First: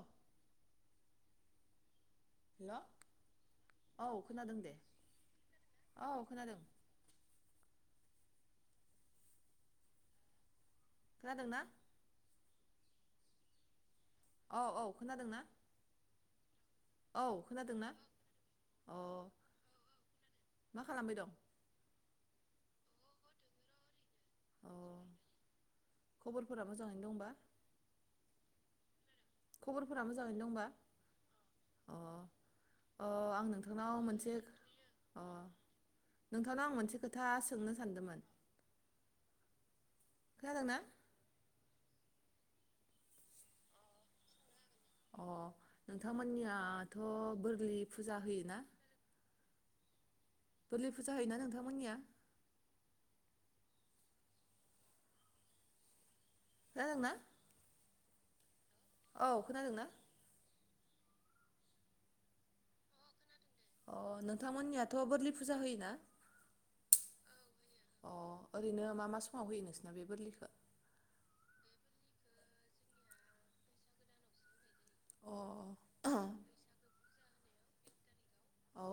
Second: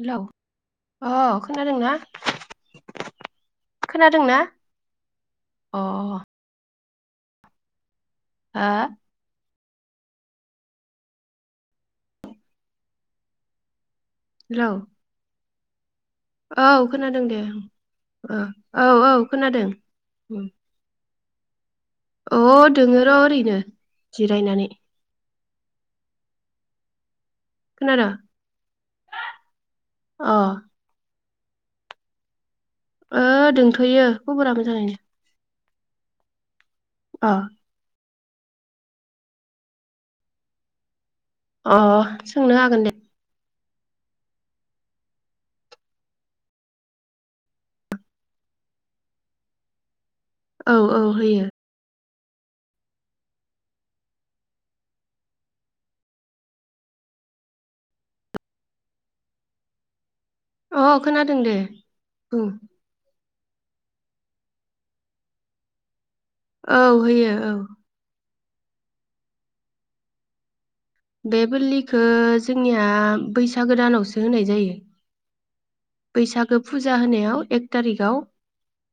हेल' अ खोनादों ना? हेल' औ खोनादोंना खोनादों दे अ औ खोनादोंह हो खोनादोंना हेलौ औ-औ खोनादोंना? औ खोनादों औ दे खोनादोंना ओ अ औ-औ खोनादों। मा खालामबाय दं अ दोङ र' ओरैनो जिरायनानै अ खबरफोरा मोजाङैनो दंबा खोनादो खबरफोरा मोजाङैनो दंबा? अ अ ओ आं नोंथांनाव दंथ'योखौ मोनसे खबरा मोजाङैनो अ नोंथांनाव आं मोन से खोथा अ सोंनो सानदोंमोन। खोनादोंना? अ सोंनो हागोन दे? अ नोंथांमोननियाथ' बोरलि फुजा होय ना? औ बोरलि औ फुजा होयोना होयो नोंथांमोननिया? खोनादोंना? औ खोनादोंना? अ खोनादों दे उम। अ नोंथांमोननियाथ' बोरलि फुजा होयोना? औ होयो औ। अ ओरैनो मा मा समाव होयो नोंसोना बे बोरलिखौ? बे बोरलिखौ जोंनिया बैसागोदानावसो होनाय जायो। अ बैसागो फुजा होनायाव एक थारिकाव औ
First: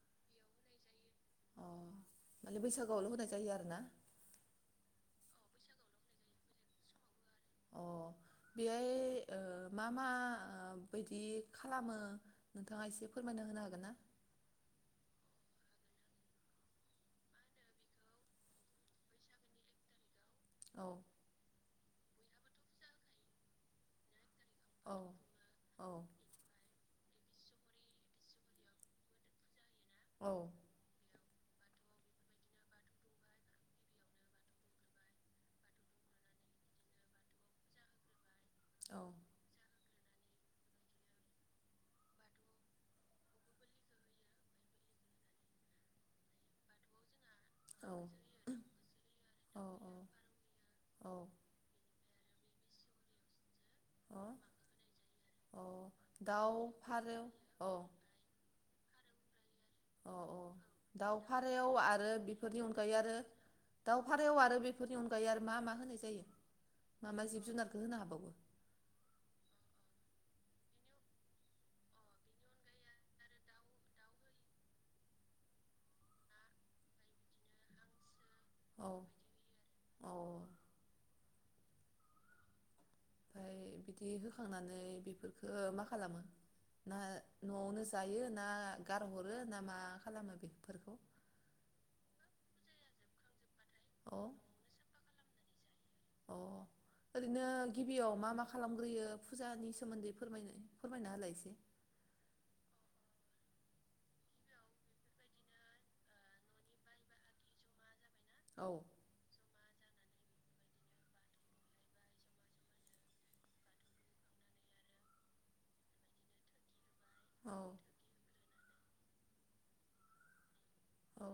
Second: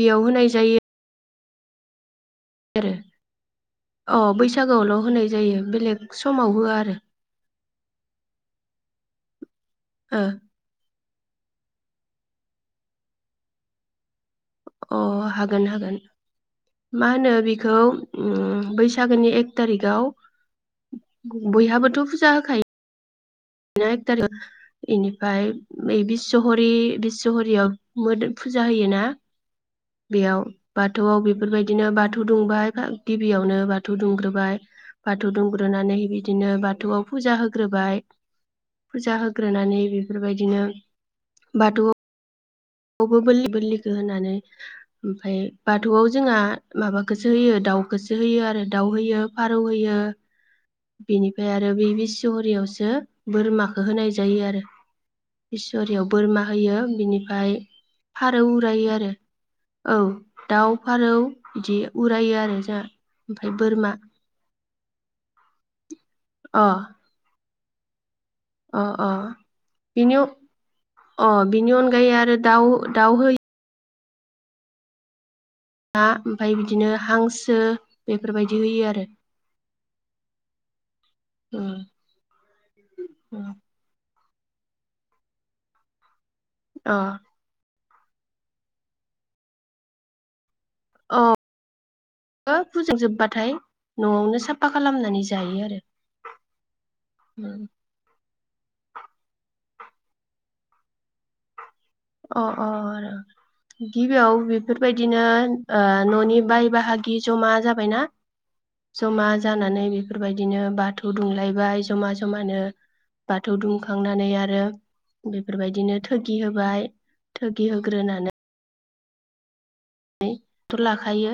बेयाव होनाय जायो। जायो। अ माने आरो बैसागोआवल' होनाय जायो आरोना अ बैसागोआवल' होनाय जा जायो बेलेग समाव होआ आरो अ बेहाय ओ मा मा? बायदि खालामो नोंथाङा एसे फोरमायना होनो हागोन ना? अ हागोन हागोन मा होनो बेखौ बैसागोनि एक थारिखाव औ बयहाबो थ' फुजा होखाय [unintelligible] औ इनिफ्राय औ बिसहरि बिस बिसहरियाव मोदोम फुजा होयो ना औ बेयाव बाथौआव बे बेफोरबायदिनो बाथौ दुंबाय गिबियावनो बाथौ दुंग्रोबाय बाथौ दुंग्रोनानै बिदिनो बाथौआव फुजा होग्रोबाय औ फुजा होग्रोनानै बे बेफोरबायदिनो बाथौ बो बोलि बोलिखौ होनानै ओमफ्राय बाथौआव जोंहा माबा सो होयो औ दाउखौसो होयो आरो दाउ होयो, फारौ होयो। औ बिनिफ्राय आरो बे बिसहरियाव सो बोरमा बो होनाय जायो आरो अ अ बिसरियाव बोरमा दाउ होयो फारौ बिनिफ्राय औ फारौ उरायो आरो। औ दाउ फारौ बिदि उरायो आरो जा ओमफ्राय बोरमा। दाउ फारौ बेफोरनि अनगायै आरो मा मा होनो जायो अ माबा जिब जुनार गो होनो हाबावो अ अ बिनि अ बिनि अनगायै आरो दाउ दाउ हो ना ओमफ्राय बिदिनो हांसो बे फोरबायदि होयो औ आरो औ ओमफ्राय ओम ओमफ्राय बिदि हो खांनानै बेफोरफोरखो मा खालामो? अ ना न'आवनो जायो ना गारहरो ना मा खालामो बेफोर औ [unintelligible] फुजिजोबबाथाय। अ न'आवनो साफा खालामनानै जा जायो आरो अ ओरैनो गिबियाव मा मा खालामग्रोयो फुजानि सोमोन्दै फोरमायनो फोरमाय अ अ आरो गिबियाव बेफोरबायदिनो ओ न'नि बाय बाहागि जमा जाबायना औ जमा जानानै बे फोरबायदिनो बाथौ दुंलायबाय जमा जमानो बाथौ दुमखांनानै आरो बेफोरबायदिनो थोगि होबाय। औ थोगि होग्रोनानै [unintelligible] थ' औ लाखायो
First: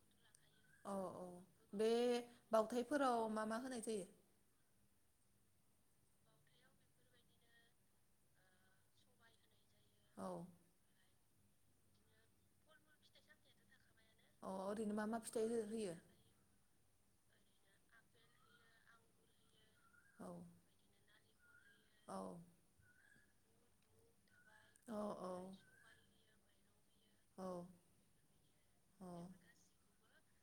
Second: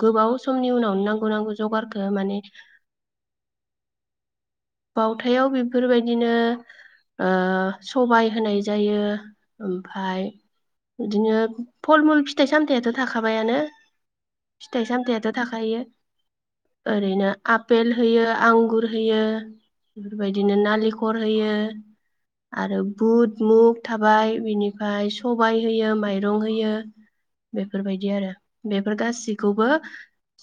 गोबाव समनि औ उनाव औ नांगौ नांगौ बे जगारखौ माने बावथायफोराव मा मा होनाय जायो बाउथायाव बेफोरबायदिनो ओ सबाय होनाय जायो ओमफाय औ बिदिनो फल मुल फिथाइ सामथायाथ' थाखाबायानो। अ फिथाइ ओरैनो मा मा सामथायाथ' फिथाइ थाखायो। होयो ओरैनो आपेल होयो आंगुर होयो। औ बेफोरबायदिनो नालिखर ओमफ्रायो औ आरो बुट मुग थाबाय औ बिनिफ्राय औ सबाइ होयो माइरं होयो। औ बेफोरबायदि आरो बेफोर गासिखौबो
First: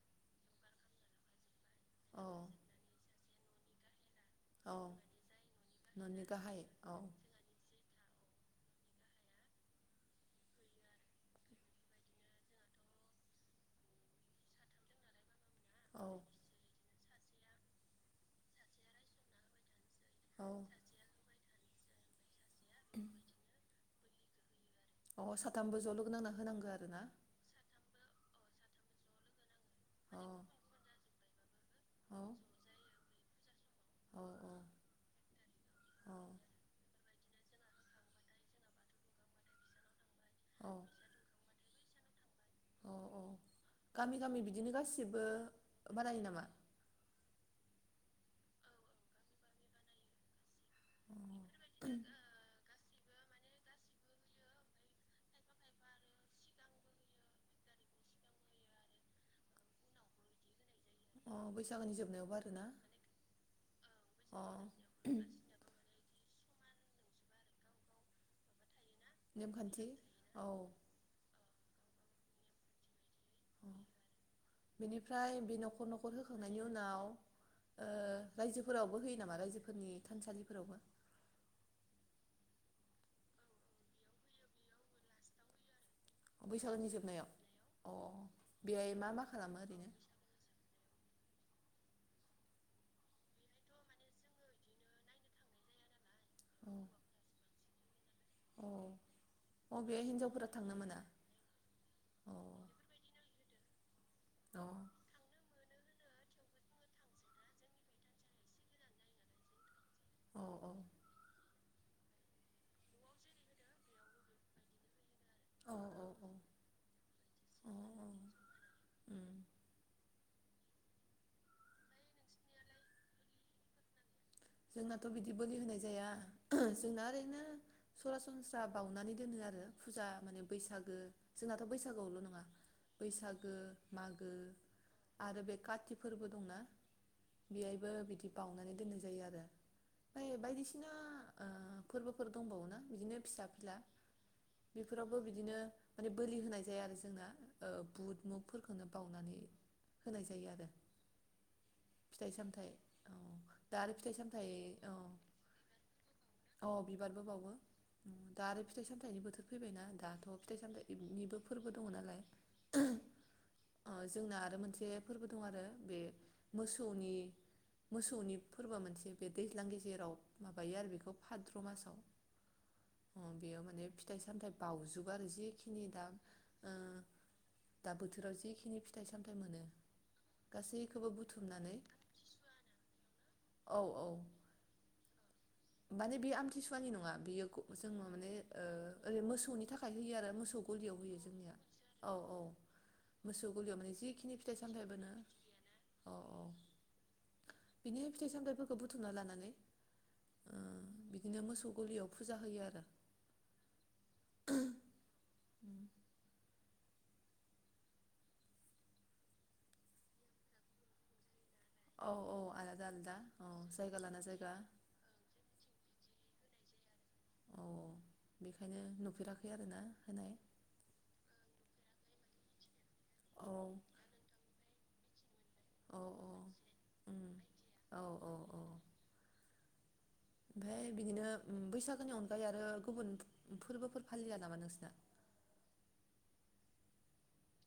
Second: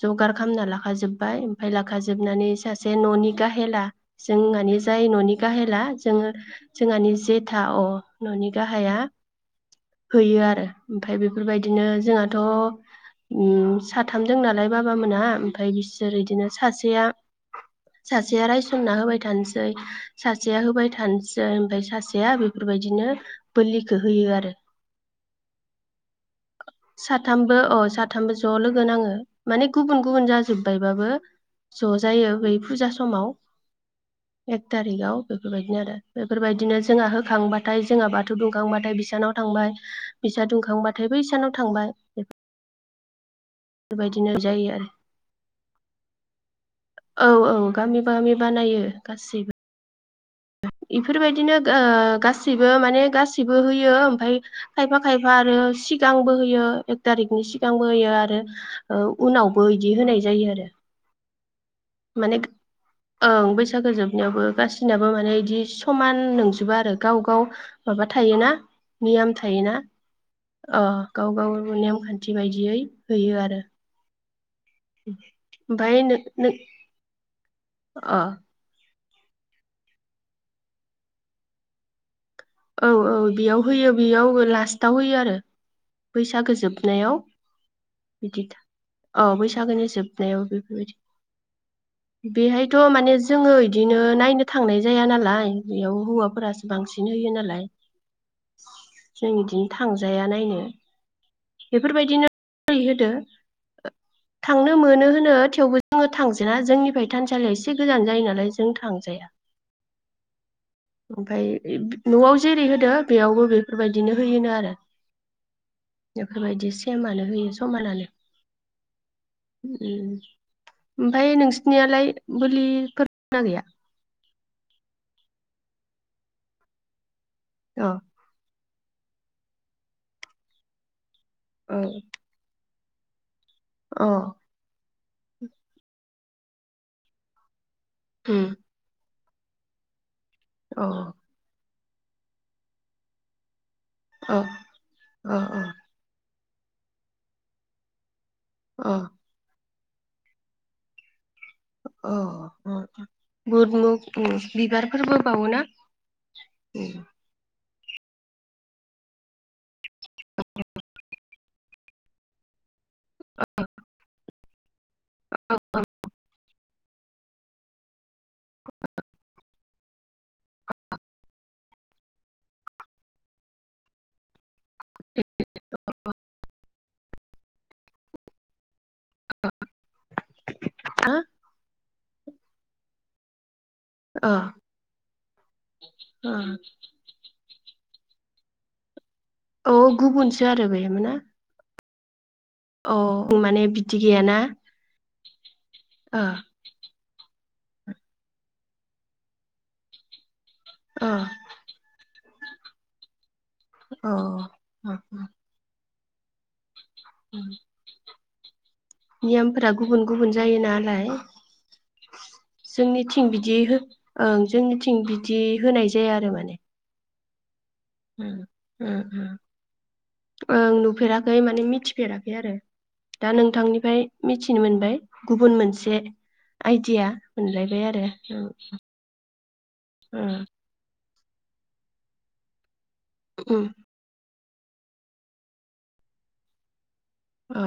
जगार खालामना लाखा जोबबाय ओमफाय लाखा औ जोबनानै सासे न'नि गाहेला। जों औ माने जाय न'नि गाहेला जोंङ न'नि गाहाय औ जोंहानि जेथा अ न'नि गाहाया हैयो आरो ओमफाय बेफोरबायदिनो जोंहाथ' उम साथाम दों नालाय बाबामोना ओमफाय औ बिसोर इदिनो सासेया सासेया रायस [unintelligible] होबाय थानोसै। औ सासेया होबाय थानोस ओमफाय सासेया बि बेफोरबायदिनो बोलि खो होयो आरो। अ साथामबो ज लोगो' नांना होनांगो आरो ना? साथामबो अ साथामबो ज' लोगो नाङो। माने गुबुन अ गुबुन जाजोब्बायबाबो ज' औ जायो बै फुजा समाव। औ एक तारिकाव बेफोरबायदिनो आरो औ बेफोरबायदिनो जोङा हो खांबाथाय जोंहा बाथौ दुंखांबाथाय बिसानाव थांबाय बिसा दुंखांबाथाय बै सानाव थांबाय। अ औ गामि बेफोरबायदिनो गामि जायो बिदिनो आरो गासिबो बानायो नामा? औ औ गामि [unintelligible] बानायो गासैबो। अ इफोरबायदिनो ओ गो गासिबो माने गासैबो होयो ओमफाय खायफा-खायफा आरो सिगांबो होयो एक थारिखनि सिगांबो होयो आरो ओ उनावबो इदि होनाय जायो आरो। अ बैसागोनि जोबनायावबो माने आरोना ओं बैसागो अ जोबनायावबो गाससिनाबो माने इद बे समान नोंजोबा आरो गाव गाव माबा थायोना नियाम थायोना नेमखान्थि औ औ अ गाव गाव नेमखान थि बायदियै होयो आरो। बेनिफ्राय बे न'खर ओमफाय न'खर नो नो होखांनायनि उनाव ओ अ रायजोफोरावबो है नामा रायजोफोरनि थानसालिफोरावबो? औ औ बेयाव होयो बेयाव लास्टाव होयो आरो। बैसागो जोबनायाव अ बिदि बेहाय मा मा औ खालामो बैसागोनि ओरैनो जोबनायाव बेफोरबायदि। बेहायथ' माने जोङो इदिनो नायनो थांनाय जाया नालाय बेयाव हौवाफो फोरासो औ बांसिन होयो नालाय नाय अ जों इदिनो अ बेहाय थांजाया हिनजावफोरा नायनो थांनो मोना बेफोरबायदिनो अ ओरै होदो। ओ अ थांनो मोनो होनो थेवबो जोङो थांजेना जोंनिफ्राय थानसालिया एसे गोजान जायो नालाय जों थांजाया औ ओमफाय इद न'आव जेरै होदो बेयावबो बेफोरबायदिनो होयोनो आरो। औ औ बेफोरबायदि सेमानो होयो अ समानो अ उम उम ओमफाय नोंसिनियालाय बोलि फोरना गैया? जोंनाथ' बिदि बोलि होनाय जाया जोंना ओरैनो अ सरासनस्रा बाउनानै दोनो आरो फुजा माने बैसागो जोंनाथ' अ बैसागुआवल' नङा। बैसाग ओ मागो आरो बे काति फोरबो दंना बेहाय ओ बिदि उम बावनानै दोननाय जायो आरो। जाहैबाय अ बायदिसिना ओ फोरबोफोर दंबावनो ना बिदिनो फिसा फिला अ बेफोरावबो अ बिदिनो अ माने बोलि होनाय ओमफ्राय आरो जोंना बुद मुगु फोरखनो अ बाउनानै होनाय जायो आरो। औ फिथाइ सामथाइ औ बुद दा आरो फिथाइ मुगु सामथाइ औ बिबारफोरबो बावोना औ बिबारबो बावो दा आरो फिथाइ सामथायाइनि बोथोर फैबायना दाथ फिथाइ सामथाइनिबो बेफोरबो दङ नालाय जोंना आरो मोनसे फोरबो दं आरो बे मोसौनि मोसौनि फोरबोआ मोनसे बे दैज्लां गेजेराव माबायो आरो बेखौ भाद्र' मासाव बेयाव माने फिथाइ सामथायाइ बाउजोब आरो जिखिनि दा दा बोथोराव जखिनि फिथाइ सामथायाइ मोनो गासैखौबो हा बुथुमनानै औ माने बे आमथिसुवानि नङा बे जों माने औ ओरै मोसौनि औ थाखाय होयो आरो गुबुनसो मोसौ बे गलियाव मोना होयो जोंनिया औ औ मोसौ गलियाव माने जिखिनि फिथाइ सामथायाइ बो ना औ बिनिहाय फिथाइ सामथायफोरखौ बुथुमना लानानै अ बिदिनो मोसौ गलियाव फुजा होयो आरो औ अम नेयमफोरा गुबुन गुबुन जायो नालाय औ औ आलादा आलादा जोंनिथिं औ बिदि जायगा लाना ओं जायगा जोंनिथिं बिदि होनाय जाया आरो माने औ अम बेखायनो अम नुफेराखै आरोना होनाय ओं नुफेराखै माने मिथि मिथि फेराखै आरो दा औ नोंथांनिफ्राय मिथिनो मोनबाय गुबुन मोनसे औ औ आइडिया उम मोनलायबाय औ औ औ आरो। उम ओमफ्राय बिदिनो बैसागोनि अनगायै आरो गुबुन फोरबोफोर फालिया नामा नोंसिना? अ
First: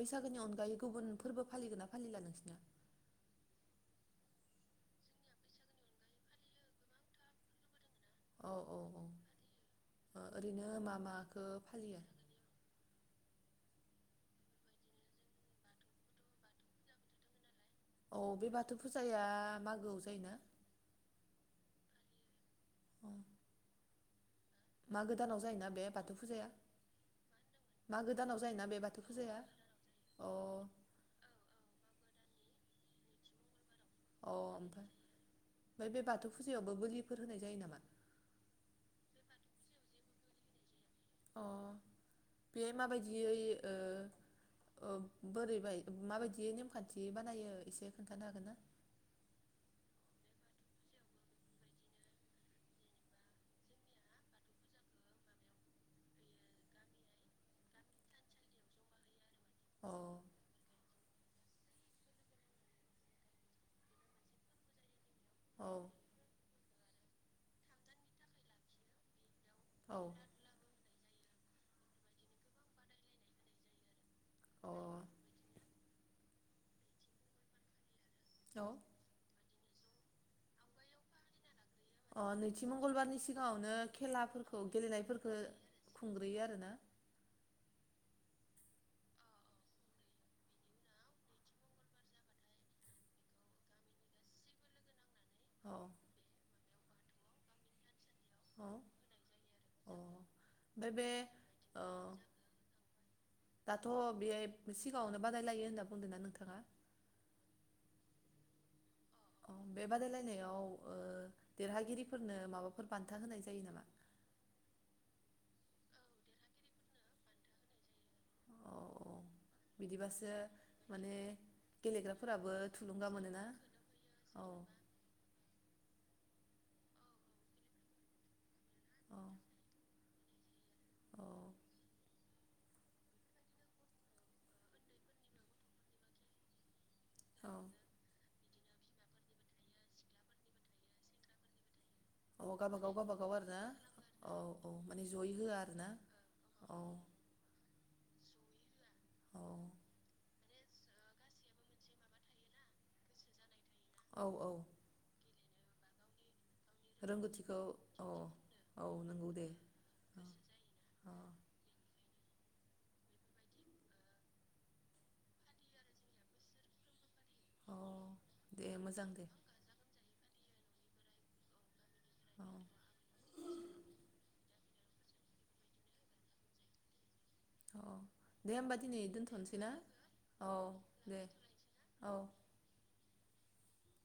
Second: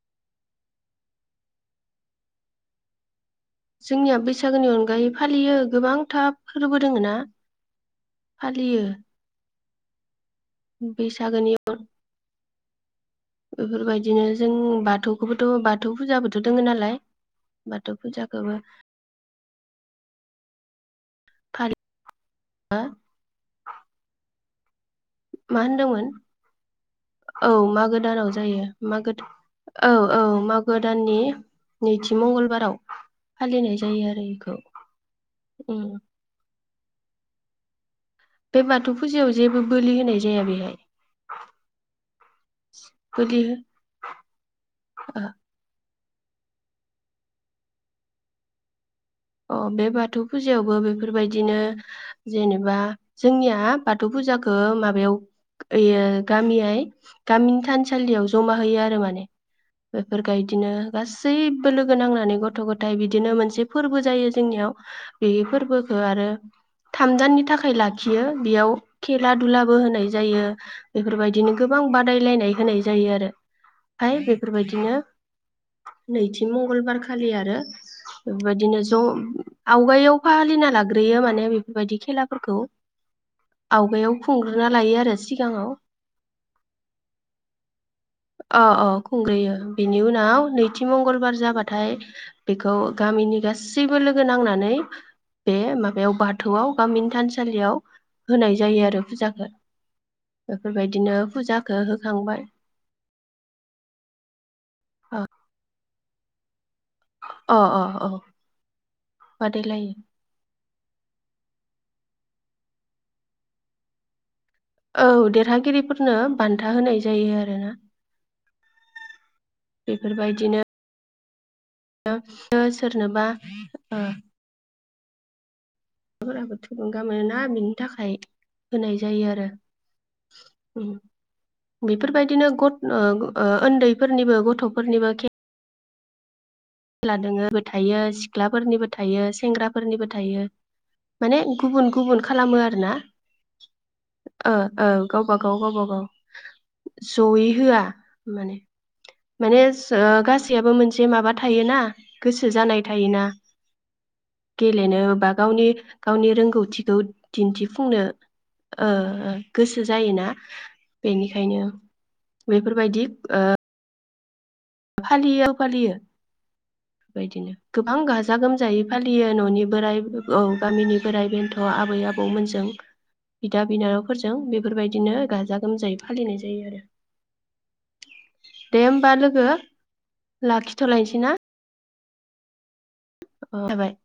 बैसागोनि अनगायै गुबुन फोरबो फालिगोन ना फालिला नोंसिना? जोंनिया बैसागोनि अनगायै फालियो गोबांथा फोरबो दोङो ना। औ औ फालियो। ओ ओरैनो मा माखो बैसागोनि फालियो। बेफोरबायदिनो जों बाथौखौबोथ' बाथौ फुजाबोथ' दोङो नालाय बाथौ औ बे फुजाखौबो बाथौ फुजाया मागोआव जायोना? फारि आ अ मागो दानाव मा जायोना बे होनदोंमोन बाथौ फुजाया? औ मागो दानाव जायो जायोना बे बाथौ मागोद फुजाया? औ औ अ मागो दाननि नैथि मंगलबाराव फालिनाय ज जायो आरो अ इखौ उम बो बोलिफोर होनाय जायो नामा? बे बाथौ फुजायाव जेबो बोलि होनाय जाया बेहाय। अ बेहाय माबायदियै बोलि हो ओ ओ बोरैबाय माबायदि नेमखान्थि बानायो एसे खोन्थानो हागोन ना? अ बे बाथौ फुजायावबो बेफोरबायदिनो जेनेबा जोंनिया बाथौ फुजाखो माबायाव इयो गामियाय गामिनि थानसालियाव जमा होयो आरो माने अ बेफोर गायदिनो गासैबो लोगो नांनानै गथ' गथाइ बिदिनो मोनसे फोरबो ज जायो जोंनियाव बे औ फोरबोखो आरो थाम दाननि थाखाय लाखियो बेयाव खे ला दुलाबो औ होनाय जायो। बेफोरबायदिनो गोबां बादायलायनाय होनाय जायो आरो ओमफाय अ बेफोरबायदिनो नैथि मंगलबारखालि आरो औ बेबायदिनोस उम आवगायाव फालिना लाग्रोयो माने बे अ नैथि मंगलबारनि सिगाङावनो आवगायाव खेलाफोरखौ खुंग्रोना लायो आरो गेलेनायफोरखो सिगाङाव खुंग्रोयो आरोना अ अ खुंग्रोयो बेनि उनाव नैथि मंगलबार जाबाथाय बेखौ गामिनि गासैबो लोगो नांनानै बे औ माबायाव बाथौआव गामिनि थानसालियाव होनाय औ जायो आरो फुजाखो अ ओमफ्राय बे बेफोरबायदिनो फुजाखो ओ होखांबाय दाथ' बेयाइब सिगाङावनो बादायलायो होनना बुंदोंना नोंथ ओ ओ औ औ बे बादायलायो बादायलायनायाव ओ देरहागिरिफोरनो माबाफोर बान्था होनाय जायो नामा? औ देरहागिरिफोरनो बान्था होनाय जायो आरोना औ बिदिबासो माने ओ गेलेग्राफोराबो ओ थुलुंगा सोरनोबा मोनोना ओ औ फोराबो थुलुंगा मोनोना बिनि थाखाय होनाय औ जायो आरो उम बेफोरबायदिनो गथ ओ ओ उन्दैफोरनिबो गथ'फोरनिबो खे खेला औ दोङो थायो सिख्लाफोरनिबो थायो सेंग्राफोरनिबो थायो माने गुबुन गुबुन अ खालामो आरोना गावबागाव गावबागाव आरो ना औ ओ औ माने जयै गावबा गाव होआ गावबा आरोना गाव औ ज'यै होआ माने माने औ स गासैयाबो मोनसे माबा थायोना गोसो जानाय थायोना औ औ गेलेनो बा गावनि गावनि रोंगौ थिखौ रोंगौथिखौ दिन्थिफुंनो औ औ ओ नंगौ दे गोसो जायोना औ बेनिखायनो बेफोरबायदि ओ फालियो फालियो बेबायदिनो औ गोबां गाजा दे गोमजायै मोजां दे फालियो न'नि बोराइ औ गामिनि बोराइ बेन्थ' आबै औ आबौमोनजों बिदा बिनानावफोरजों बेफोरबायदिनो गाजा गोमजायै फालिनाय जायो आरो ओ दे होमबा दिनै दोनथ'नोसै ना औ लाखिथ'लायनोसै दे ना औ औ जाबाय